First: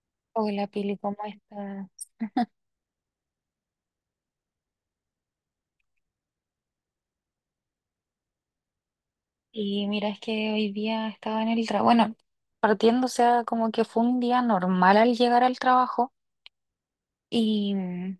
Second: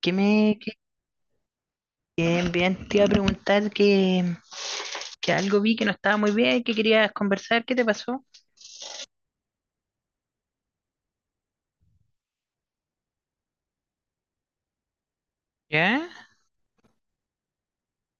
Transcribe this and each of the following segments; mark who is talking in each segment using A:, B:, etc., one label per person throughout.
A: Que me,
B: Hola
A: que,
B: Pili, ¿cómo estás?
A: bien, bien, te iba a preguntar que algo vi que no estaba muy bien, que querías conversar, ¿qué te pasó?
B: Y mira, es que hoy día estaba en el trabajo, bueno, partiendo, o sea, como que fue un día normal al llegar al
A: ¿Ya?
B: trabajo y mm,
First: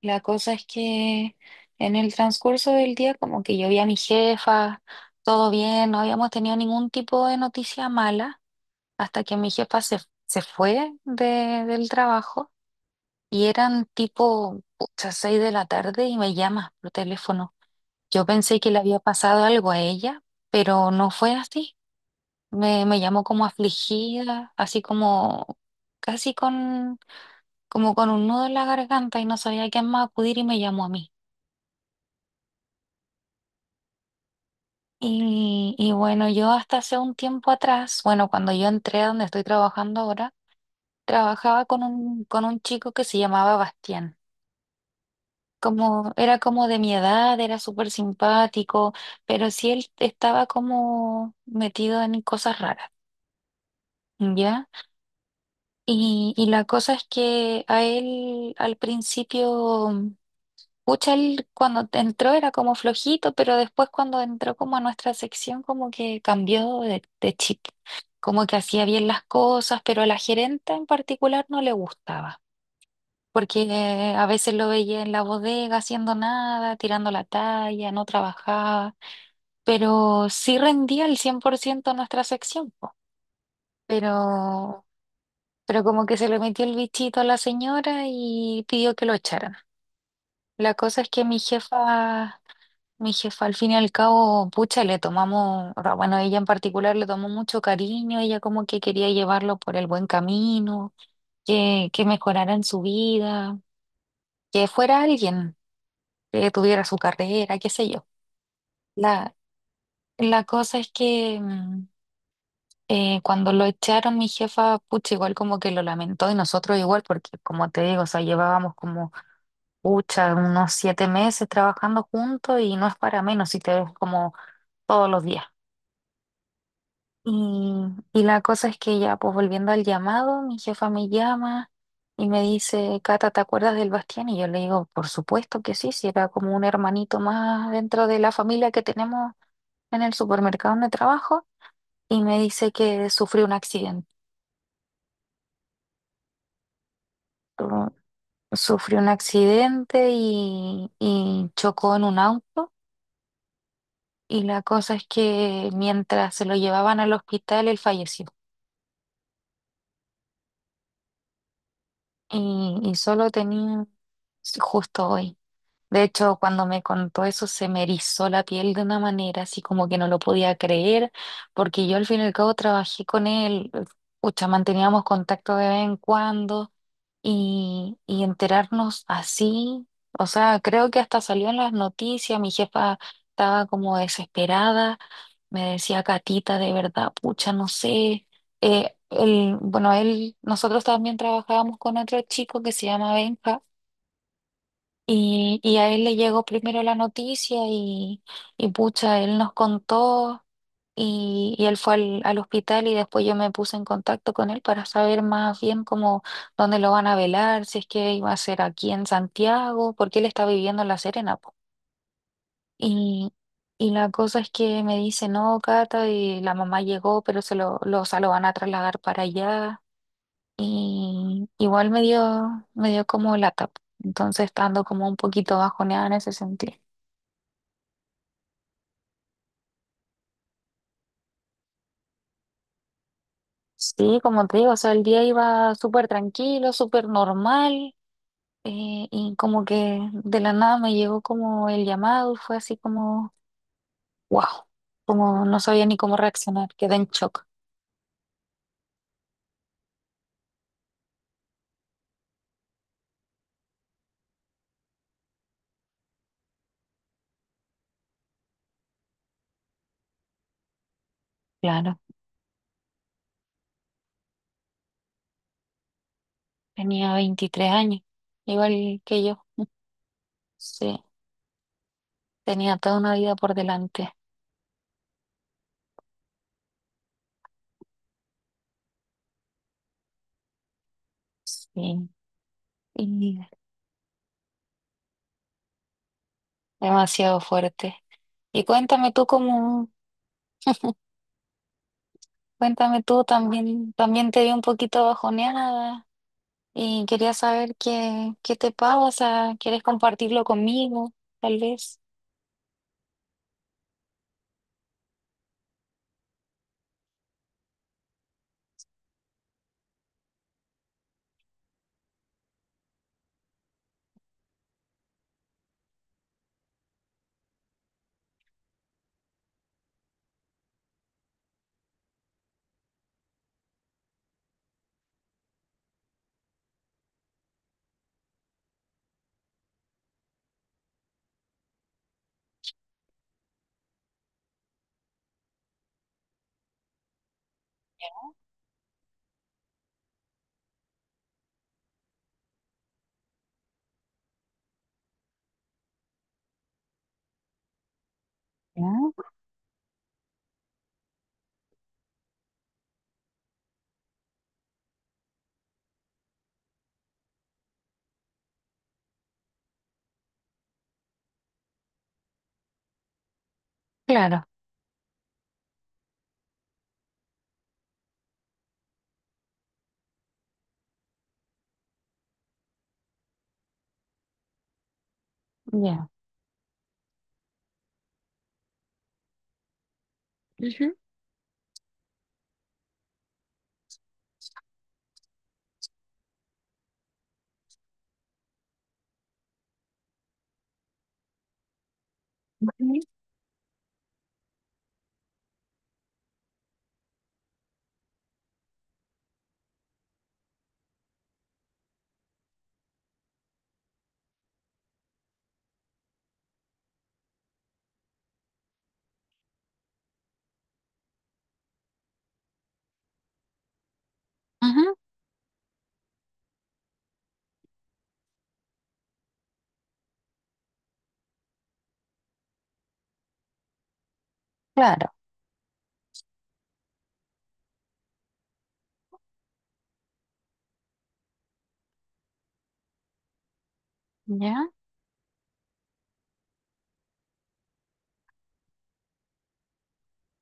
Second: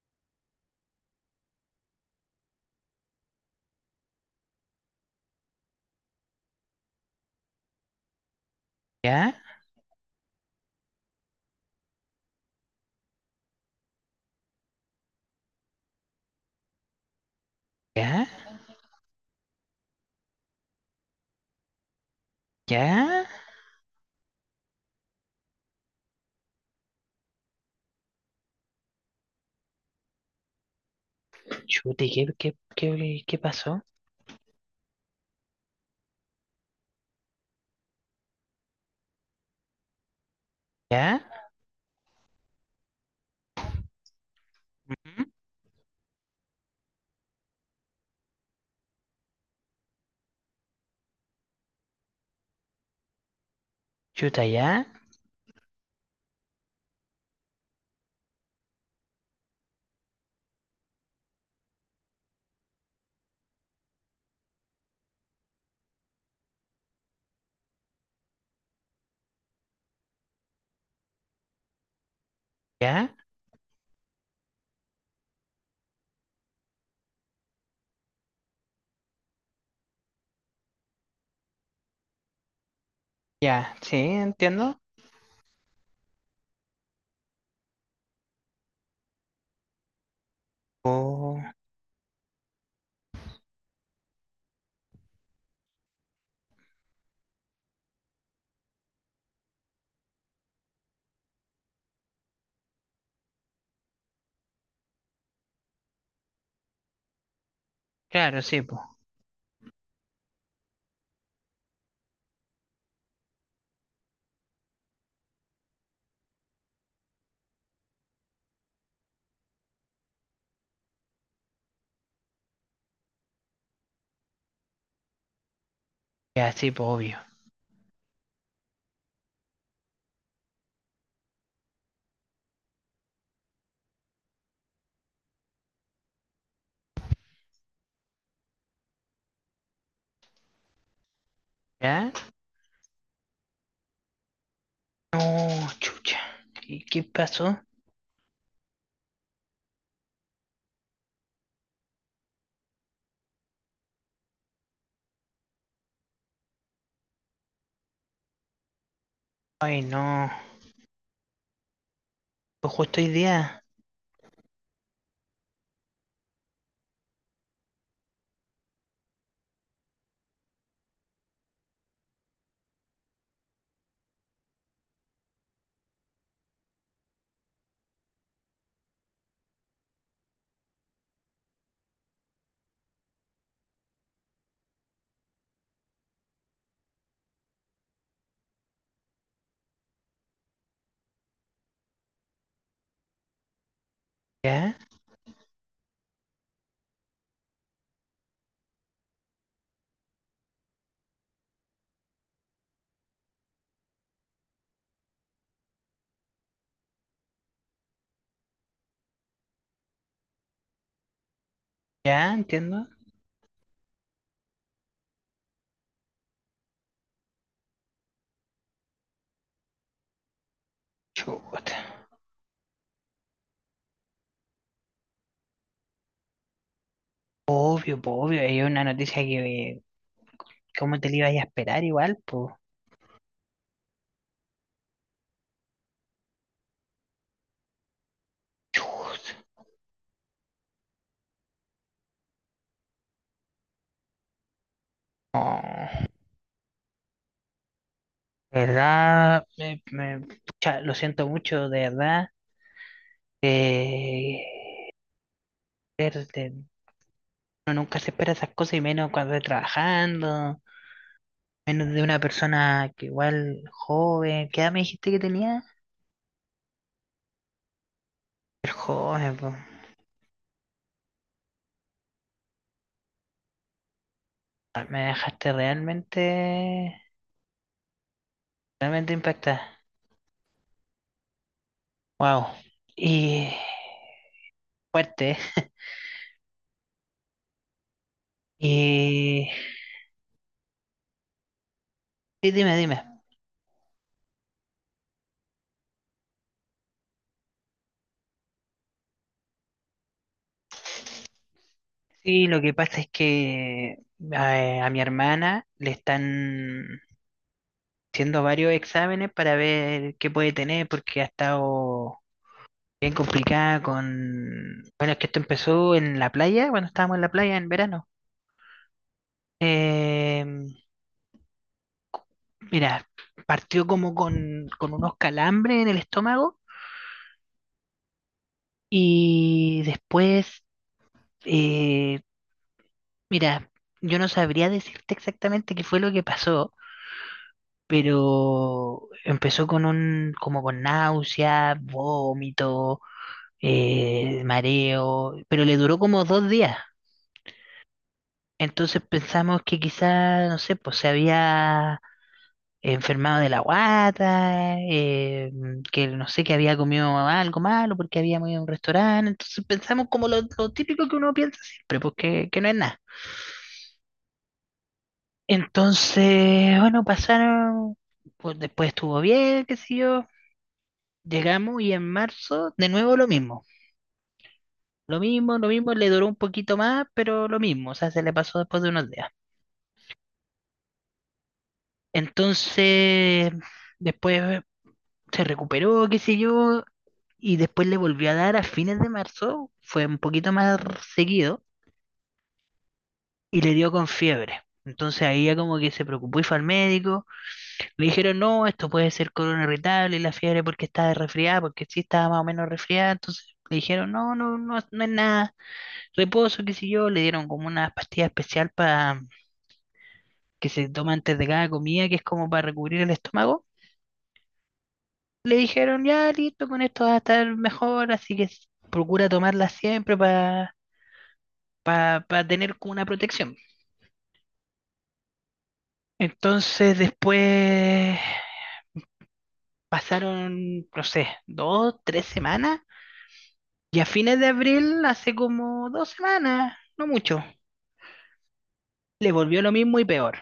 B: la cosa es que en el transcurso del día como que yo vi a mi jefa, todo bien, no habíamos tenido ningún tipo de noticia mala hasta
A: ¿Ya?
B: que mi jefa se, se fue del trabajo y eran tipo, pucha, seis de la tarde y me llama por teléfono. Yo
A: ¿Ya?
B: pensé que le había pasado algo a ella, pero no fue así. Me llamó
A: ¿Ya?
B: como afligida, así como casi con, como con un nudo en la garganta y no sabía a quién más acudir y me llamó a mí.
A: Chuta, ¿y qué pasó?
B: Y bueno, yo hasta hace un tiempo atrás, bueno, cuando yo entré a donde estoy trabajando ahora,
A: ¿Ya?
B: trabajaba con un chico que se llamaba Bastián.
A: Ujú.
B: Como, era como de mi edad, era súper simpático, pero sí él estaba como metido en cosas raras,
A: Chuta,
B: ¿ya?
A: ¿ya?
B: Y la cosa es que a él al principio, pucha, él cuando entró era como flojito, pero después cuando entró como a nuestra sección como que cambió de chip, como que hacía bien las cosas, pero a la gerenta en particular no le gustaba,
A: ¿Ya?
B: porque a veces lo veía en la bodega haciendo nada, tirando la talla, no trabajaba, pero sí rendía el 100% nuestra sección, po.
A: ¿Ya? Sí, entiendo.
B: Pero Pero como que se le metió el bichito a la señora y pidió que lo echaran. La cosa es que mi
A: Oh,
B: jefa, mi jefa al fin y al cabo, pucha, le tomamos, o sea, bueno, ella en particular le tomó mucho cariño, ella como que quería llevarlo por el buen camino, que mejorara en su vida, que fuera alguien, que tuviera su carrera, qué sé yo.
A: claro, sí, pues.
B: La, la cosa es que cuando lo echaron, mi jefa, pucha, igual como que lo lamentó y nosotros igual, porque como te digo, o sea, llevábamos como pucha, unos 7 meses trabajando juntos y no es para menos si te ves como todos los días.
A: Ya, sí, pues, obvio.
B: Y, y la cosa es que ya, pues volviendo al llamado, mi jefa me llama y me dice, Cata, ¿te acuerdas del Bastián? Y yo le digo, por supuesto que sí, si era como un hermanito más dentro de la familia que tenemos en el supermercado donde trabajo.
A: ¿Ya?
B: Y me dice que sufrió un accidente.
A: No, chucha. ¿Y qué pasó?
B: Sufrió un accidente y chocó en un auto. Y la cosa es que mientras se lo llevaban al hospital, él falleció.
A: Ay, no. Pues
B: Y
A: justo hoy
B: solo
A: día.
B: tenía, sí, justo hoy. De hecho, cuando me contó eso se me erizó la piel de una manera así como que no lo podía creer, porque yo al fin y al cabo trabajé con él, pucha, manteníamos contacto de vez en cuando y enterarnos así, o sea, creo que hasta salió en las noticias, mi jefa estaba como desesperada, me decía, Catita, de verdad, pucha, no sé. Bueno, él, nosotros también trabajábamos con otro chico que se llama Benja
A: ¿Ya?
B: y a él le llegó primero la noticia y pucha, él nos contó y él fue al hospital y después yo me puse en contacto con él para saber más bien cómo, dónde lo van a velar, si es que iba a ser aquí en Santiago, porque él está viviendo en La Serena, po.
A: ¿Ya? Entiendo.
B: Y, y la cosa es que me dice, no, Cata, y la mamá llegó, pero o sea, lo van a trasladar para allá. Y
A: Chuta.
B: igual me dio como lata. Entonces estando como un poquito bajoneada en ese sentido.
A: Obvio, po, obvio, es una noticia que, ¿cómo te la ibas a esperar igual, pues?
B: Sí, como te digo, o sea, el día iba súper tranquilo, súper normal. Eh, y como que de la nada me llegó como el llamado y fue así como, wow, como no sabía ni
A: No,
B: cómo reaccionar, quedé en shock.
A: ¿verdad? Pucha, lo siento mucho, de verdad. Eh, er, de- Uno nunca se espera esas cosas y menos cuando está trabajando, menos
B: Claro,
A: de una persona que igual joven. ¿Qué edad me dijiste que tenía?
B: tenía 23 años,
A: Ser
B: igual que
A: joven,
B: yo.
A: po.
B: Sí, tenía toda una vida por delante.
A: Ah, me dejaste realmente, realmente impactada.
B: Sí,
A: Wow.
B: y
A: Y fuerte, ¿eh?
B: demasiado fuerte. Y cuéntame tú
A: Y
B: cómo,
A: sí, dime,
B: Cuéntame
A: dime.
B: tú, también, también te vi un poquito bajoneada y quería saber qué te pasa, ¿quieres compartirlo conmigo, tal vez?
A: Sí, lo que pasa es que a mi hermana le están haciendo varios exámenes para ver qué puede tener, porque ha estado bien complicada con... Bueno, es que esto empezó en la playa, cuando estábamos en la playa en verano. Eh, Mira, partió como con unos calambres en el estómago y después, eh, mira, yo no sabría decirte exactamente qué fue lo que pasó, pero empezó con un, como con náusea, vómito, mareo, pero le duró como dos días. Entonces
B: Ya,
A: pensamos que quizá, no sé, pues se había enfermado de la guata, que no sé, que había comido algo malo porque habíamos ido a un restaurante. Entonces pensamos como lo típico que uno piensa siempre, pues que no es nada.
B: claro,
A: Entonces, bueno, pasaron, pues después estuvo bien, qué sé yo. Llegamos y en marzo, de nuevo lo mismo. Lo mismo, lo mismo, le
B: ya.
A: duró un poquito más, pero lo mismo, o sea, se le pasó después de unos días.
B: Ujú.
A: Entonces, después se recuperó, qué sé yo, y después le volvió a dar a fines de marzo, fue un poquito más seguido,
B: Ujú,
A: y le dio con fiebre. Entonces ahí ya como que se preocupó y fue al médico. Le dijeron, no, esto puede ser corona irritable y la fiebre porque está resfriada, porque sí estaba más o menos resfriada. Entonces le dijeron, no, no, no, no es nada. Reposo, qué sé yo, le dieron como una pastilla especial para que se toma antes de cada comida, que es como para recubrir el estómago.
B: ujú,
A: Le dijeron, ya listo, con esto vas a estar mejor, así que procura tomarla siempre para tener como una protección.
B: claro,
A: Entonces después pasaron, no sé, dos, tres semanas, y a fines de
B: ya.
A: abril, hace como dos semanas, no mucho, le volvió lo mismo y peor.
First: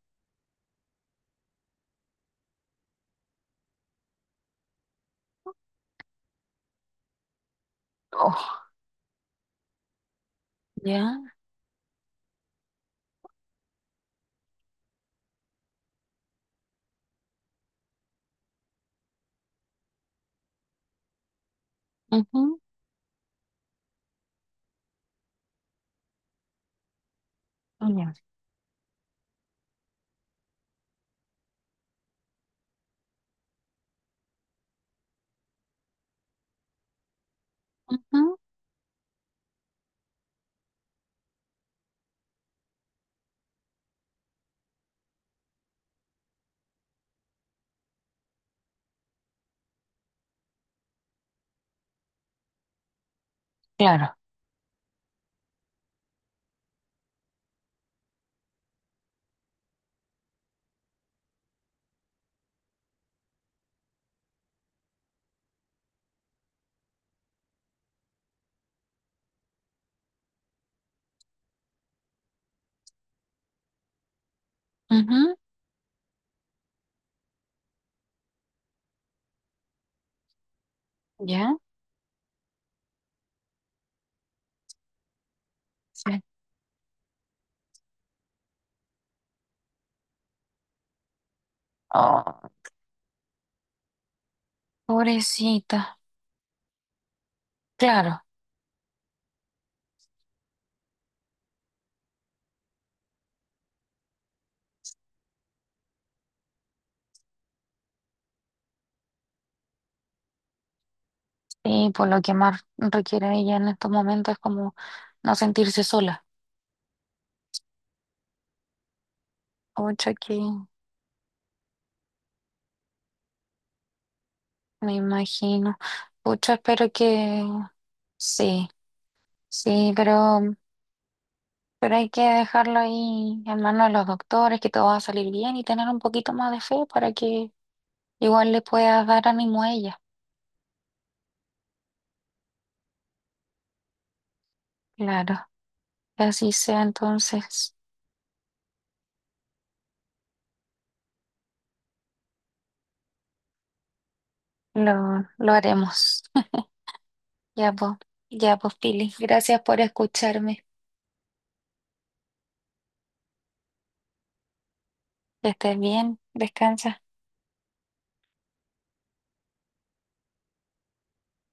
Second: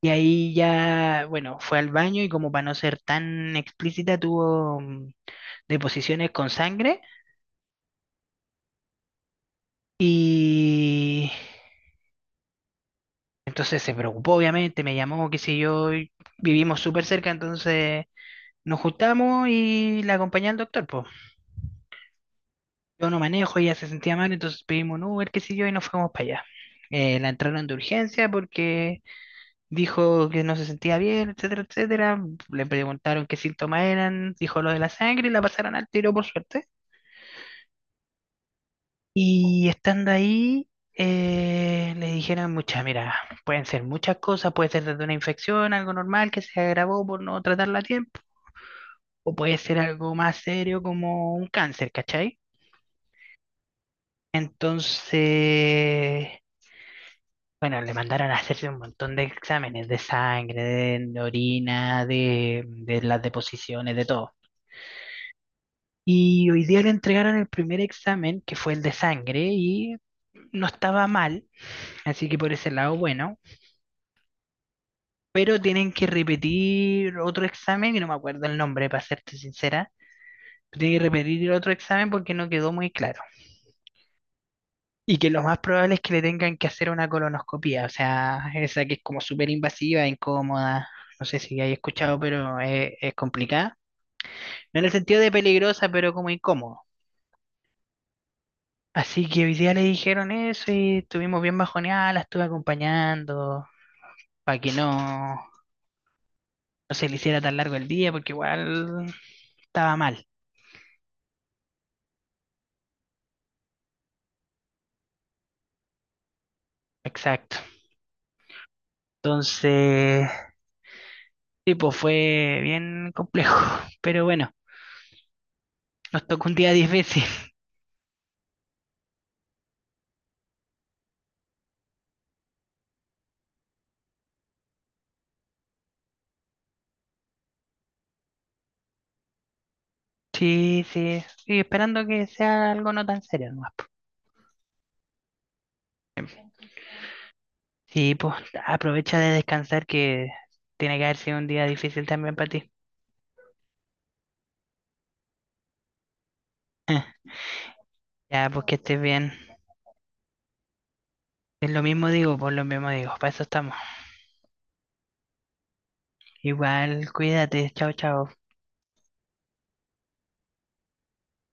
A: Y ahí ya, bueno, fue al baño y como para no ser tan explícita, tuvo deposiciones con sangre
B: Oh, ya,
A: y entonces se preocupó, obviamente, me llamó, qué sé yo, y vivimos súper cerca, entonces nos juntamos y la acompañé al doctor, pues.
B: ujú,
A: Yo no manejo, ella se sentía mal, entonces pedimos un Uber, qué sé yo, y nos fuimos para allá. La entraron de
B: ya,
A: urgencia porque dijo que no se sentía bien, etcétera, etcétera. Le preguntaron qué síntomas eran, dijo lo de la sangre y la pasaron al tiro por suerte.
B: ujú,
A: Y estando ahí, le dijeron, muchas, mira, pueden ser muchas cosas, puede ser desde una infección, algo normal que se agravó por no tratarla a tiempo, o puede ser algo más serio como un cáncer, ¿cachai?
B: claro,
A: Entonces, bueno, le mandaron a hacerse un montón de exámenes de sangre, de orina, de las deposiciones, de todo. Y hoy día le entregaron el primer examen, que fue el de sangre, y no estaba mal, así que por ese lado, bueno.
B: ujú,
A: Pero tienen que repetir otro examen, y no me acuerdo el nombre, para serte sincera, tienen que repetir
B: ya,
A: otro examen porque no quedó muy claro. Y que lo más probable es que
B: sí.
A: le tengan que hacer una colonoscopía, o sea, esa que es como súper invasiva, incómoda, no sé si hay escuchado,
B: Oh,
A: pero es complicada. No en el sentido de peligrosa,
B: pobrecita,
A: pero como incómodo.
B: claro.
A: Así que hoy día le dijeron eso y estuvimos bien bajoneadas, la estuve acompañando para que no, no se le hiciera tan largo el día, porque igual estaba mal.
B: Y por lo que más requiere ella en estos momentos es como no sentirse sola.
A: Exacto.
B: Ocho
A: Entonces, tipo fue bien complejo, pero bueno,
B: me imagino.
A: nos tocó un
B: Pucha,
A: día
B: espero
A: difícil.
B: que sí, sí, pero hay que dejarlo ahí en manos de los doctores, que todo va a salir bien y tener un poquito más de fe para que igual le puedas dar ánimo a ella.
A: Sí, sí, y esperando que sea algo no tan serio nomás, po.
B: Claro, que así sea, entonces
A: Sí, pues aprovecha de descansar que tiene que haber sido un día difícil también para ti.
B: lo haremos. Ya pues,
A: Ya,
B: ya
A: pues que
B: pues,
A: estés
B: Pili,
A: bien.
B: gracias por escucharme.
A: Es lo mismo digo, por lo mismo digo, para eso estamos.
B: Que estés bien, descansa.
A: Igual, cuídate, chao, chao.